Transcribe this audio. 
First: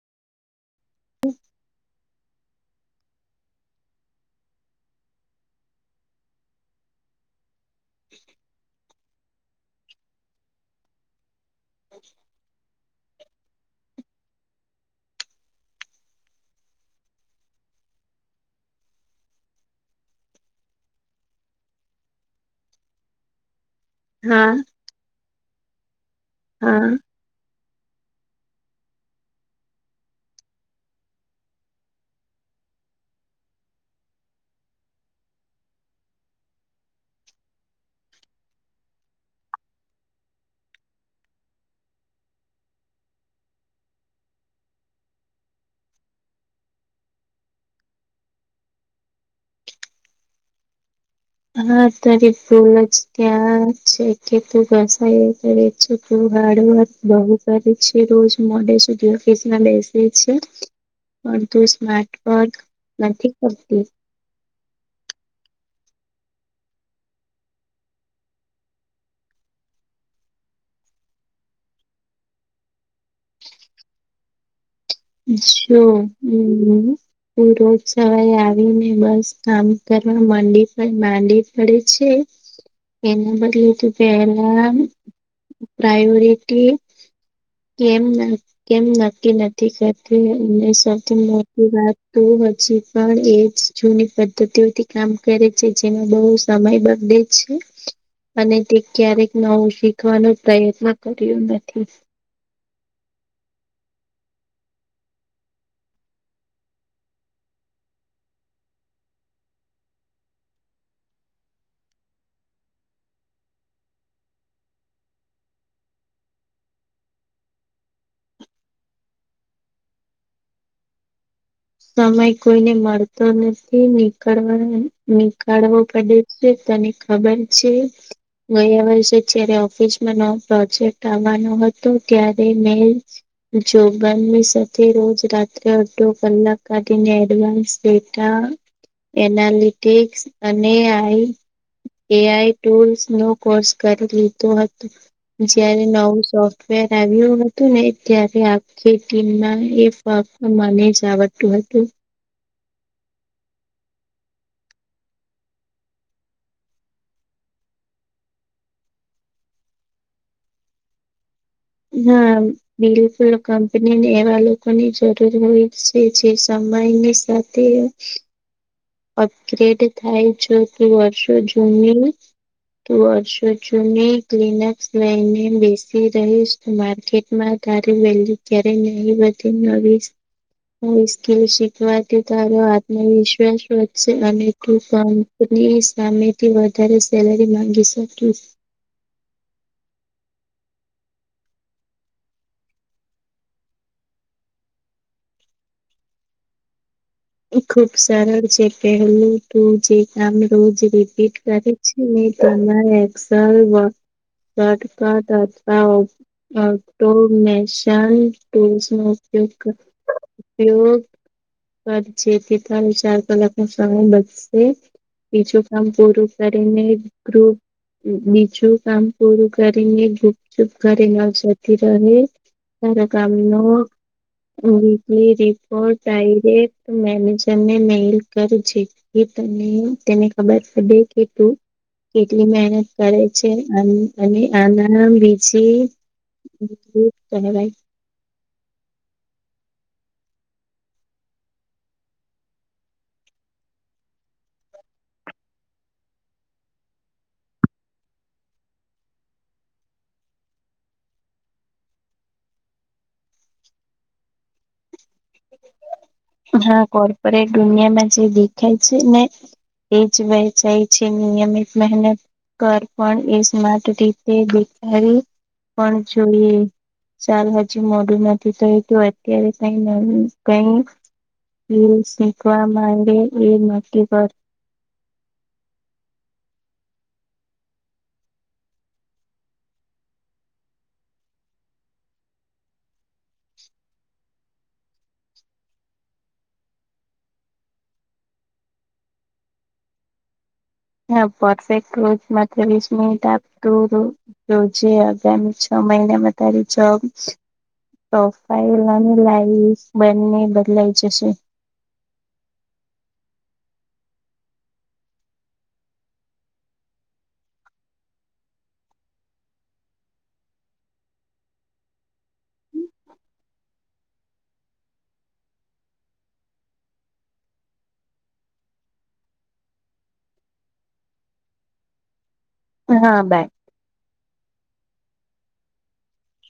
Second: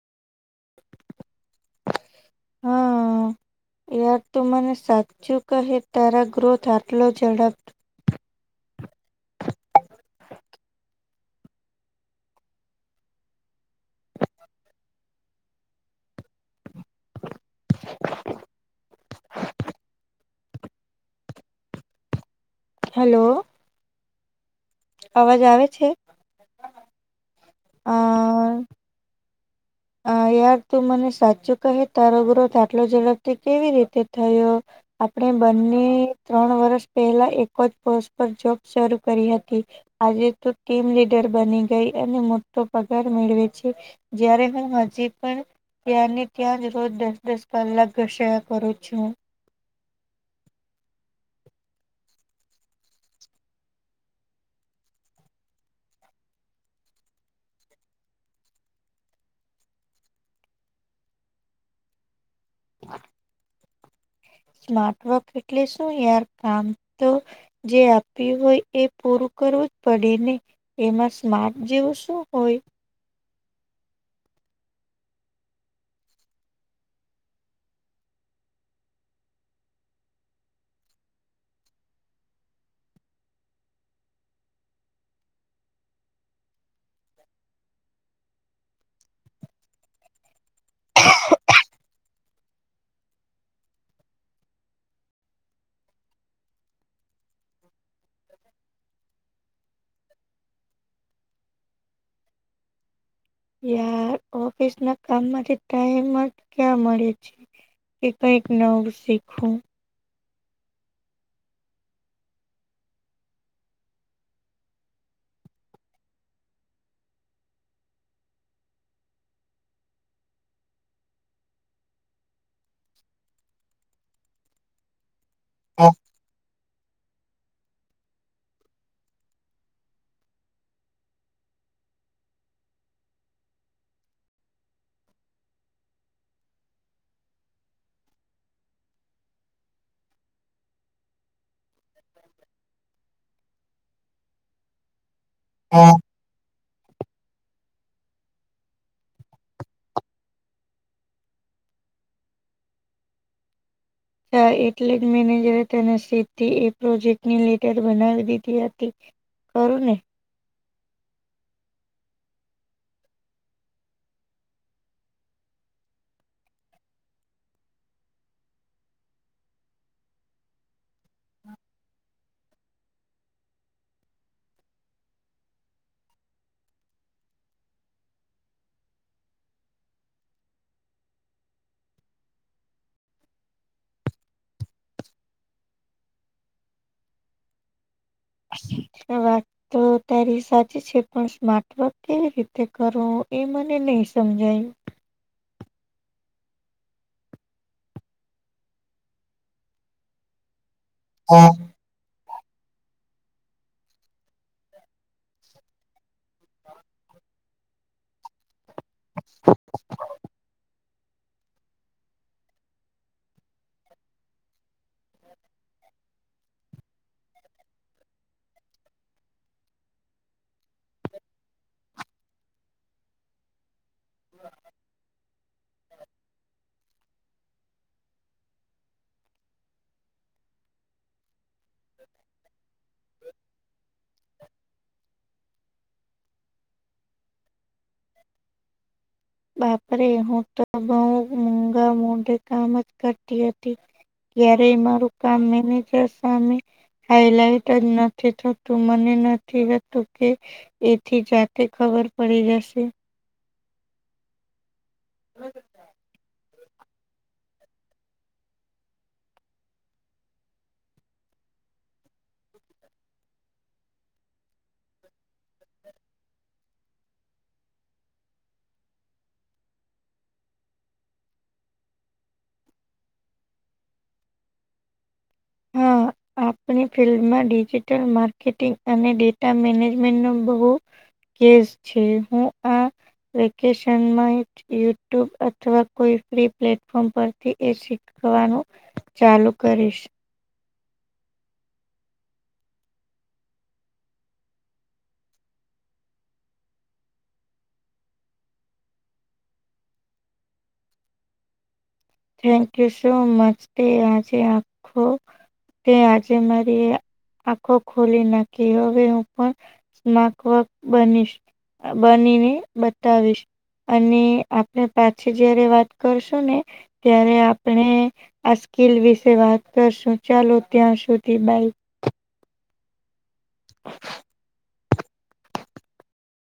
હમ હમ યાર તું મને સાચું કહે તારા ગ્રોથ આટલો ઝડપ [inaudible] [inaudible] [inaudible] હલો હા અવાજ આવે છે હમ અ અ યાર તું મને સાચું કહે તારો ગ્રોથ આટલો ઝડપથી કેવી રીતે થયો આપણે બંને ત્રણ વર્ષ પહેલા એક જ પોસ્ટ પર જોબ શરૂ કરી હતી આજે તો ટીમ લીડર બની ગઈ અને મોટો પગાર મેળવે છે જ્યારે હું હજી પણ ત્યાંને ત્યાં જ રોજ દસ દસ કલાક ઘસયા કરું છું હા તારી ભૂલ જ ક્યાં છે કે તું ઘસાઈ તો હાડવક બહુ કરે છે રોજ મોડે સુધી ઓફિસમાં બેસે છે પણ તું સ્માર્ટવર્ક નથી કરતી સ્માર્ટ વોક એટલે શું યાર કામ તો જે આપ્યું હોય એ પૂરું કરવું જ પડે ને એમાં સ્માર્ટ જેવું શું હોય અચ્છા હમ રોજ સવારે આવીને બસ કામ કરવા મડી પણ માંડી પડે છે એના બદલે કે પહેલા પ્રાયોરિટી કેમ કેમ નક્કી નથી કરતી એ સૌથી મોટી વાત તો હજી પણ એ જ જૂની પદ્ધતિઓથી કામ કરે છે જેમાં બહુ સમય બગડે છે [inaudible] અને તે ક્યારેક નવું શીખવાનો પ્રયત્ન કર્યો નથી યાર ઓફિસ ના કામ માંથી ટાઈમ જ ક્યાં મળે છે એક એક નવ સીખું સમય કોઈને મળતો નથી નીકળવાનો નીકાળવો પડે છે તને ખબર છે ગયા વર્ષે જયારે ઓફિસમાં નવો પ્રોજેક્ટ આવવાનો હતો ત્યારે મે જોગણની સાથે રોજ રાત્રે અડધો કલાક કને એડવાન્સ ડેટા એનાલિટિક્સ અને આઈ એ આઈ ટુલ્સ નો કોર્સ કરી લીધો હતો જ્યારે અચ્છા, નવું સો ર આવ્યું હતું ને ત્યારે આખી ટીમને ું [inaudible] ચા એટલે જ મેનેજરે તેને સીધી એ પ્રોજેક્ટની લીડર બનાવી દીધી હતી કરુંને હા બિલકુલ કંપનીને એવા લોકોની જરૂર હોય છે જે સમયની સાથે તે અપગ્રેડ થાય છે કે વર્ષો જૂની તું વર્ષો જૂની ક્લીનઅપસ લઈને બેસી રહીશ માર્કેટમાં તારે વેલ્યુ ક્યારે નહી બી નસ સ્કીલ શીખવાથી તારો આત્મવિશ્વાસ અને તું કંપની સામેથી વધારે સેલરી માંગી શકીશ હ વા તો તારી સાચી છે પણ સ્માર્ટ વર્ક કેવી રીતે કરવો એ મને નહી સમજાયું એ ખુબ સરળ છે પેલું તું જે કામ રોજ રિપીટ કરી ત એસલ અથવા ઓટોનેશન ટૂલ્સ નો ઉપયોગ ઉપયોગ કરજેતી ત વિચાર કરને સમય બસશે બીજું કામ પૂરું કરીને ગુપ બીજુ કામ પૂરું કરીને ગુપચુપ કરવા જતી રહે કામ ન વિકલી રિપોર્ટ ડાયરેક્ટ મેનેજરને મેલ કર જેથી તને તેને ખબર પડે કે તું કેટલી મહેનત કરે છે અને આનાી જ કહેવાાઈ બાપરે હું તો બહુમોઘા મોઢે કામ જ કરતી હતી ક્યારે મારું કામ મેનેજર સામે હાઈલાઈટ જ નથી થતું મને નથીતું કે એથી જાતે ખબર પડી જશે. હા કોર્પોરેટ દુનિયામાં જે દેખાય છે ને. એ જ વહેચાય છે નિયમિત મહેનત. કર પણ એ સ્માર્ટ રીતે દેખાવી પણ જોઈએ. સાર હજી મોડું નથી થયું તો એ તું એત્યારે કઈ નળ. કઈ રીલ શીખવા માંડે એ નક્કી કર. હા. આપણી ફિલ્મમાં ડિજિટલ માર્કેટિંગ અને ડેટા મેનેજમેન્ટ નુ બહુ. કેસ છે હું આ વેકેશનમાં. યુટ્યુબ અથવા કોઈ ફ્રી પ્લેટફોર્મ પરથી એ શીખવાનું. ચાલુ કરીશ. હા પર્ફેક્ટ રો માત્ર વીસ મિટ આપ તું રુ. તો જે આગામી છ મહિનામાં તારી જોબ. પ્રોફાઈલ અને લાઈફ બંને બદલાઈ જશે. થેન્ક યુ સો મચ તે આજે આખો. તે આજે મારી આખો ખોલી નાખી હવે હું પણ. માકવક બનીશ બનીને બતાવીશ. અને આપણે પાછી જયારે વાત કરશું ને. ત્યારે આપણે આ સ્કીલ વિશે વાત કરશું ચાલો ત્યાં સુધી બાઈ. હા બાય. [inaudible]